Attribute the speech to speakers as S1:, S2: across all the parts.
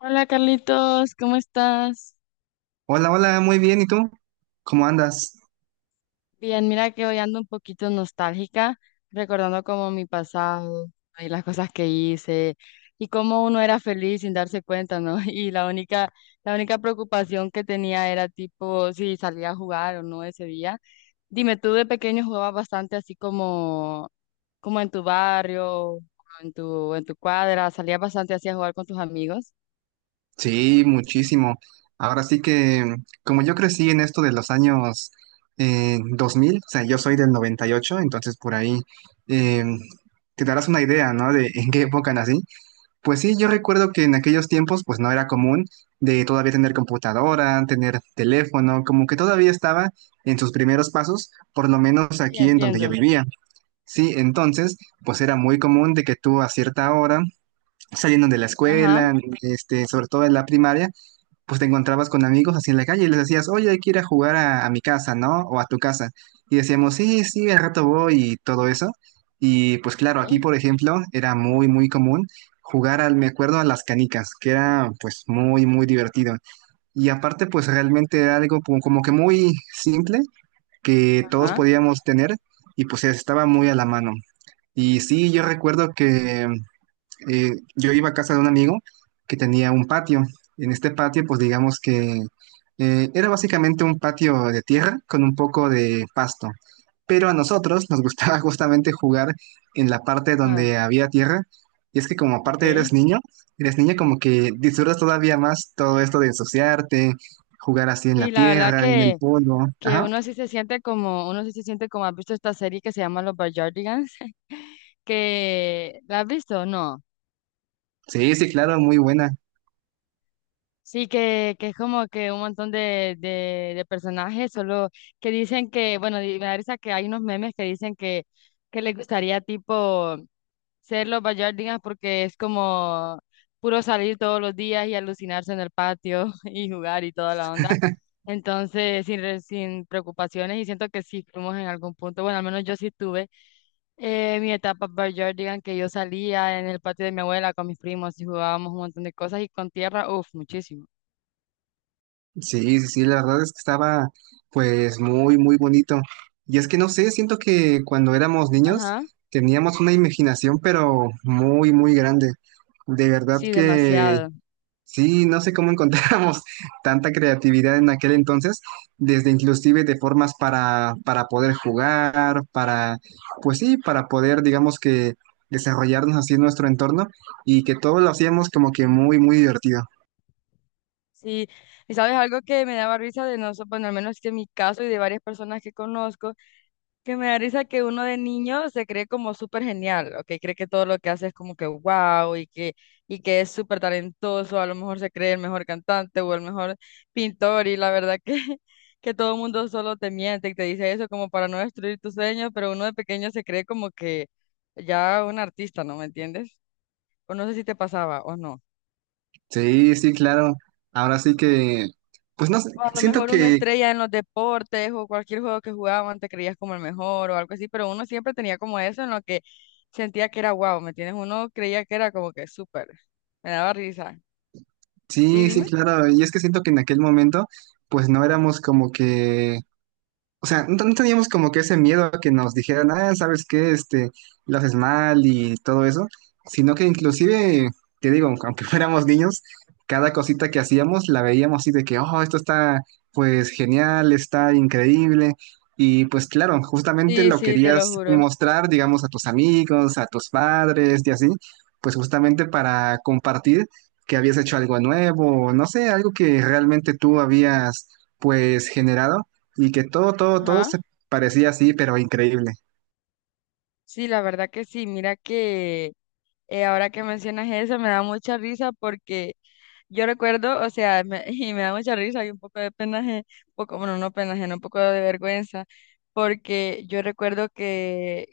S1: Hola Carlitos, ¿cómo estás?
S2: Hola, hola, muy bien. ¿Y tú? ¿Cómo andas?
S1: Bien, mira que hoy ando un poquito nostálgica, recordando como mi pasado y las cosas que hice y cómo uno era feliz sin darse cuenta, ¿no? Y la única preocupación que tenía era tipo si salía a jugar o no ese día. Dime, tú de pequeño jugabas bastante así como, como en tu barrio, o en tu cuadra, salías bastante así a jugar con tus amigos.
S2: Sí, muchísimo. Ahora sí que, como yo crecí en esto de los años 2000, o sea, yo soy del 98, entonces por ahí eh, te darás una idea, ¿no? De en qué época nací. Pues sí, yo recuerdo que en aquellos tiempos, pues no era común de todavía tener computadora, tener teléfono, como que todavía estaba en sus primeros pasos, por lo menos
S1: Sí,
S2: aquí en donde yo
S1: entiendo.
S2: vivía. Sí, entonces, pues era muy común de que tú a cierta hora saliendo de la
S1: Ajá.
S2: escuela, este, sobre todo en la primaria, pues te encontrabas con amigos así en la calle y les decías, oye, hay que ir a jugar a mi casa, ¿no? O a tu casa. Y decíamos, sí, sí, al rato voy y todo eso. Y pues claro, aquí,
S1: Sí.
S2: por ejemplo, era muy, muy común jugar al, me acuerdo, a las canicas, que era pues muy, muy divertido. Y aparte, pues realmente era algo como que muy simple, que todos
S1: Ajá.
S2: podíamos tener y pues estaba muy a la mano. Y sí, yo recuerdo que yo iba a casa de un amigo que tenía un patio. En este patio, pues digamos que era básicamente un patio de tierra con un poco de pasto. Pero a nosotros nos gustaba justamente jugar en la parte
S1: Ajá.
S2: donde había tierra. Y es que como aparte eres
S1: Ok.
S2: niño, eres niña, como que disfrutas todavía más todo esto de ensuciarte, jugar así en la
S1: Y la verdad
S2: tierra, en el polvo.
S1: que
S2: Ajá.
S1: uno sí se siente como, uno sí se siente como, ¿has visto esta serie que se llama Los Backyardigans? Que, ¿la has visto? No.
S2: Sí, sí, claro, muy buena.
S1: Sí, que es como que un montón de personajes, solo que dicen que, bueno, me da risa que hay unos memes que dicen que les gustaría tipo ser los Bayardinas porque es como puro salir todos los días y alucinarse en el patio y jugar y toda la onda. Entonces, sin preocupaciones y siento que sí fuimos en algún punto, bueno, al menos yo sí tuve mi etapa digan que yo salía en el patio de mi abuela con mis primos y jugábamos un montón de cosas y con tierra, uff, muchísimo.
S2: Sí, sí, sí, la verdad es que estaba pues muy, muy bonito. Y es que no sé, siento que cuando éramos niños
S1: Ajá,
S2: teníamos una imaginación pero muy, muy grande. De verdad
S1: sí,
S2: que
S1: demasiado.
S2: sí, no sé cómo encontrábamos tanta creatividad en aquel entonces, desde inclusive de formas para poder jugar, pues sí, para poder, digamos que desarrollarnos así en nuestro entorno, y que todo lo hacíamos como que muy, muy divertido.
S1: Sí, y sabes algo que me daba risa de nosotros, bueno, al menos que en mi caso y de varias personas que conozco, que me da risa que uno de niño se cree como súper genial, ¿ok? Cree que todo lo que hace es como que wow y que es súper talentoso, a lo mejor se cree el mejor cantante o el mejor pintor y la verdad que, que todo el mundo solo te miente y te dice eso como para no destruir tus sueños, pero uno de pequeño se cree como que ya un artista, ¿no? ¿Me entiendes? O no sé si te pasaba o no.
S2: Sí, sí, claro. Ahora sí que, pues no sé,
S1: O a lo
S2: siento
S1: mejor una
S2: que,
S1: estrella en los deportes o cualquier juego que jugaban te creías como el mejor o algo así, pero uno siempre tenía como eso en lo que sentía que era guau, ¿me entiendes? Uno creía que era como que súper. Me daba risa. Sí,
S2: sí, sí,
S1: dime.
S2: claro. Y es que siento que en aquel momento, pues no éramos como que, o sea, no, no teníamos como que ese miedo a que nos dijeran, ah, ¿sabes qué? Este, lo haces mal y todo eso, sino que inclusive, te digo, aunque fuéramos niños, cada cosita que hacíamos la veíamos así de que, oh, esto está pues genial, está increíble. Y pues claro, justamente
S1: Sí,
S2: lo
S1: sí, te lo
S2: querías
S1: juro.
S2: mostrar, digamos, a tus amigos, a tus padres y así, pues justamente para compartir que habías hecho algo nuevo, no sé, algo que realmente tú habías pues generado y que todo, todo, todo
S1: Ajá.
S2: se parecía así, pero increíble.
S1: Sí, la verdad que sí. Mira que ahora que mencionas eso me da mucha risa porque yo recuerdo, o sea, y me da mucha risa y un poco de penaje, poco, bueno, no penaje, no, un poco de vergüenza, porque yo recuerdo que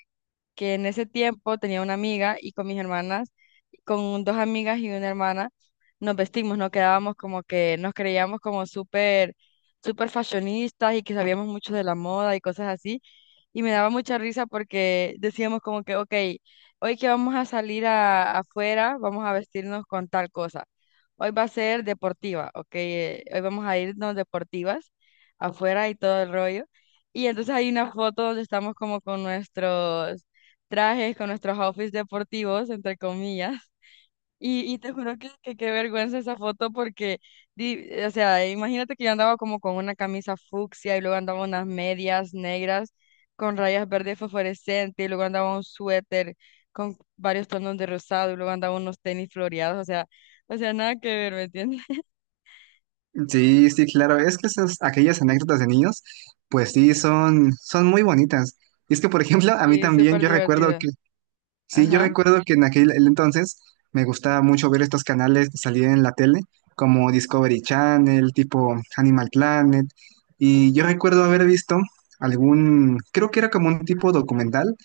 S1: en ese tiempo tenía una amiga y con mis hermanas, con dos amigas y una hermana, nos vestimos, nos quedábamos como que nos creíamos como súper, súper fashionistas y que sabíamos mucho de la moda y cosas así y me daba mucha risa porque decíamos como que, ok, hoy que vamos a salir afuera, vamos a vestirnos con tal cosa. Hoy va a ser deportiva, ok, hoy vamos a irnos deportivas afuera y todo el rollo. Y entonces hay una foto donde estamos como con nuestros trajes, con nuestros outfits deportivos, entre comillas. Y te juro que qué vergüenza esa foto porque, o sea, imagínate que yo andaba como con una camisa fucsia y luego andaba unas medias negras con rayas verdes fosforescentes y luego andaba un suéter con varios tonos de rosado y luego andaba unos tenis floreados, o sea, nada que ver, ¿me entiendes?
S2: Sí, sí, claro, es que esas, aquellas anécdotas de niños, pues sí, son muy bonitas. Y es que, por ejemplo, a mí
S1: Sí,
S2: también
S1: súper
S2: yo recuerdo
S1: divertido.
S2: que, sí, yo
S1: Ajá,
S2: recuerdo que en aquel el entonces me gustaba mucho ver estos canales que salían en la tele, como Discovery Channel, tipo Animal Planet, y yo recuerdo haber visto algún, creo que era como un tipo documental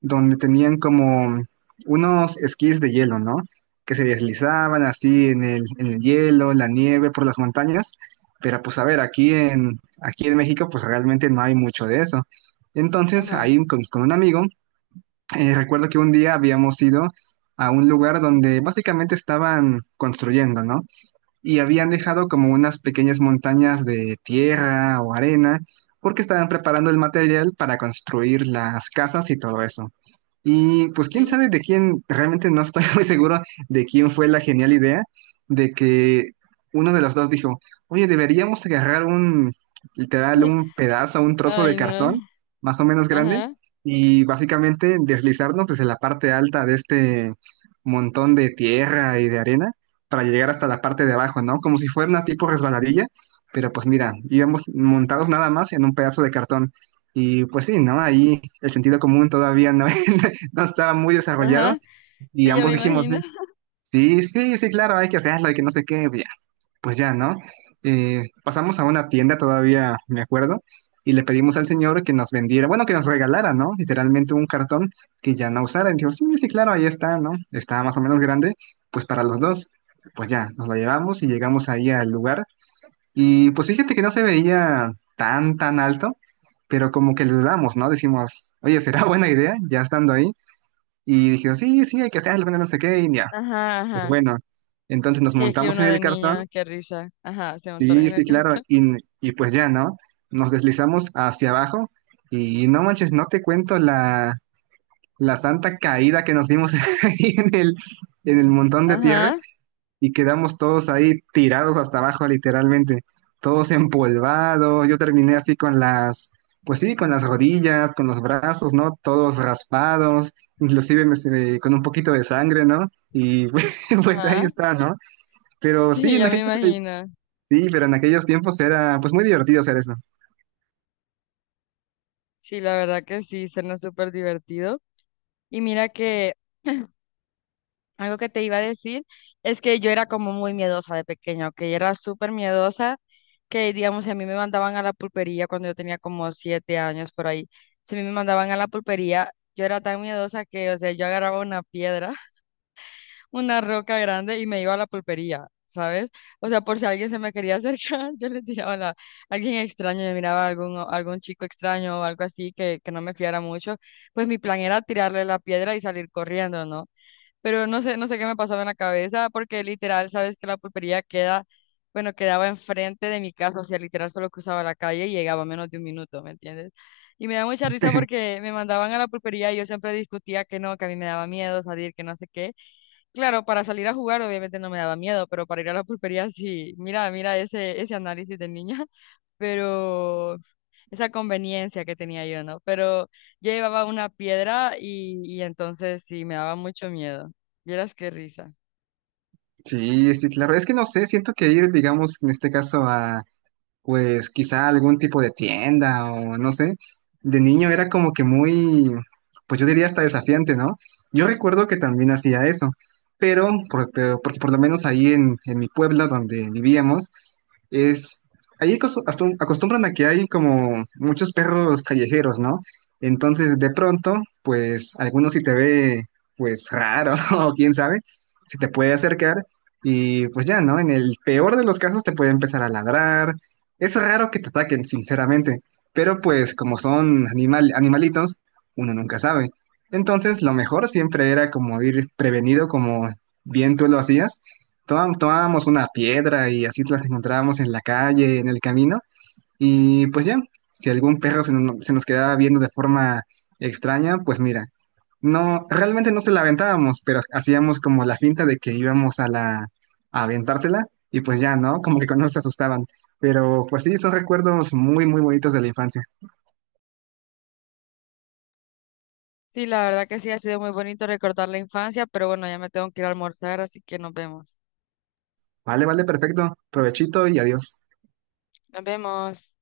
S2: donde tenían como unos esquís de hielo, ¿no? Que se deslizaban así en el hielo, en la nieve, por las montañas. Pero pues a ver, aquí en México pues realmente no hay mucho de eso. Entonces
S1: ajá,
S2: ahí con un amigo, recuerdo que un día habíamos ido a un lugar donde básicamente estaban construyendo, ¿no? Y habían dejado como unas pequeñas montañas de tierra o arena porque estaban preparando el material para construir las casas y todo eso. Y pues quién
S1: sí.
S2: sabe de quién, realmente no estoy muy seguro de quién fue la genial idea, de que uno de los dos dijo, oye, deberíamos agarrar un, literal, un pedazo, un trozo de
S1: Ay,
S2: cartón
S1: no.
S2: más o menos grande,
S1: Ajá,
S2: y básicamente deslizarnos desde la parte alta de este montón de tierra y de arena para llegar hasta la parte de abajo, ¿no? Como si fuera una tipo resbaladilla, pero pues mira, íbamos montados nada más en un pedazo de cartón. Y pues sí, ¿no? Ahí el sentido común todavía no no estaba muy desarrollado,
S1: ajá,
S2: y
S1: sí, ya
S2: ambos
S1: me
S2: dijimos, sí,
S1: imagino.
S2: sí, sí, sí, claro, hay que hacerlo, hay que no sé qué, ya, pues ya, ¿no? Pasamos a una tienda todavía, me acuerdo, y le pedimos al señor que nos vendiera, bueno, que nos regalara, ¿no? Literalmente un cartón que ya no usara. Y dijo, sí, sí, claro, ahí está, ¿no? Está más o menos grande, pues para los dos. Pues ya, nos lo llevamos y llegamos ahí al lugar. Y pues fíjate que no se veía tan, tan alto, pero como que lo dudamos, ¿no? Decimos, oye, ¿será buena idea? Ya estando ahí. Y dijeron, sí, sí, hay que hacerlo, bueno, no sé qué, y ya.
S1: Ajá,
S2: Pues
S1: ajá.
S2: bueno, entonces nos
S1: Sí, es que
S2: montamos
S1: uno
S2: en
S1: de
S2: el cartón,
S1: niño, qué risa. Ajá, se me
S2: sí,
S1: en
S2: sí,
S1: el
S2: claro,
S1: cartón.
S2: y, y pues ya, ¿no? Nos deslizamos hacia abajo y no manches, no te cuento la santa caída que nos dimos ahí en el montón de tierra,
S1: Ajá,
S2: y quedamos todos ahí tirados hasta abajo, literalmente, todos empolvados. Yo terminé así con las, pues sí, con las rodillas, con los brazos, ¿no? Todos raspados, inclusive con un poquito de sangre, ¿no? Y pues ahí
S1: ajá.
S2: está, ¿no? Pero
S1: Sí,
S2: sí,
S1: ya me imagino.
S2: sí, pero en aquellos tiempos era pues muy divertido hacer eso.
S1: Sí, la verdad que sí, suena súper divertido. Y mira que algo que te iba a decir es que yo era como muy miedosa de pequeña, que era súper miedosa, que digamos, si a mí me mandaban a la pulpería cuando yo tenía como 7 años por ahí, si a mí me mandaban a la pulpería, yo era tan miedosa que, o sea, yo agarraba una piedra una roca grande y me iba a la pulpería, ¿sabes? O sea, por si alguien se me quería acercar, yo le tiraba la, alguien extraño, yo miraba algún, algún chico extraño o algo así que no me fiara mucho, pues mi plan era tirarle la piedra y salir corriendo, ¿no? Pero no sé, no sé qué me pasaba en la cabeza, porque literal, sabes que la pulpería queda, bueno, quedaba enfrente de mi casa, o sea, literal solo cruzaba la calle y llegaba en menos de un minuto, ¿me entiendes? Y me da mucha risa porque me mandaban a la pulpería y yo siempre discutía que no, que a mí me daba miedo salir, que no sé qué. Claro, para salir a jugar obviamente no me daba miedo, pero para ir a la pulpería sí, mira, mira ese, ese análisis de niña, pero esa conveniencia que tenía yo, ¿no? Pero yo llevaba una piedra y entonces sí, me daba mucho miedo. Vieras qué risa.
S2: Sí, sí, claro. Es que no sé, siento que ir, digamos, en este caso a, pues quizá algún tipo de tienda, o no sé. De niño era como que muy, pues yo diría hasta desafiante, ¿no? Yo recuerdo que también hacía eso, pero porque por lo menos ahí en mi pueblo donde vivíamos, es, ahí acostumbran a que hay como muchos perros callejeros, ¿no? Entonces de pronto, pues algunos si te ve, pues raro, o quién sabe, se te puede acercar, y pues ya, ¿no? En el peor de los casos te puede empezar a ladrar. Es raro que te ataquen, sinceramente, pero pues como son animal, animalitos, uno nunca sabe. Entonces, lo mejor siempre era como ir prevenido, como bien tú lo hacías. Tomábamos una piedra y así las encontrábamos en la calle, en el camino, y pues ya, si algún perro se, no- se nos quedaba viendo de forma extraña, pues mira, no, realmente no se la aventábamos, pero hacíamos como la finta de que íbamos a aventársela, y pues ya, ¿no? Como que cuando se asustaban. Pero pues sí, son recuerdos muy, muy bonitos de la infancia.
S1: Sí, la verdad que sí, ha sido muy bonito recordar la infancia, pero bueno, ya me tengo que ir a almorzar, así que nos vemos.
S2: Vale, vale, perfecto. Provechito y adiós.
S1: Nos vemos.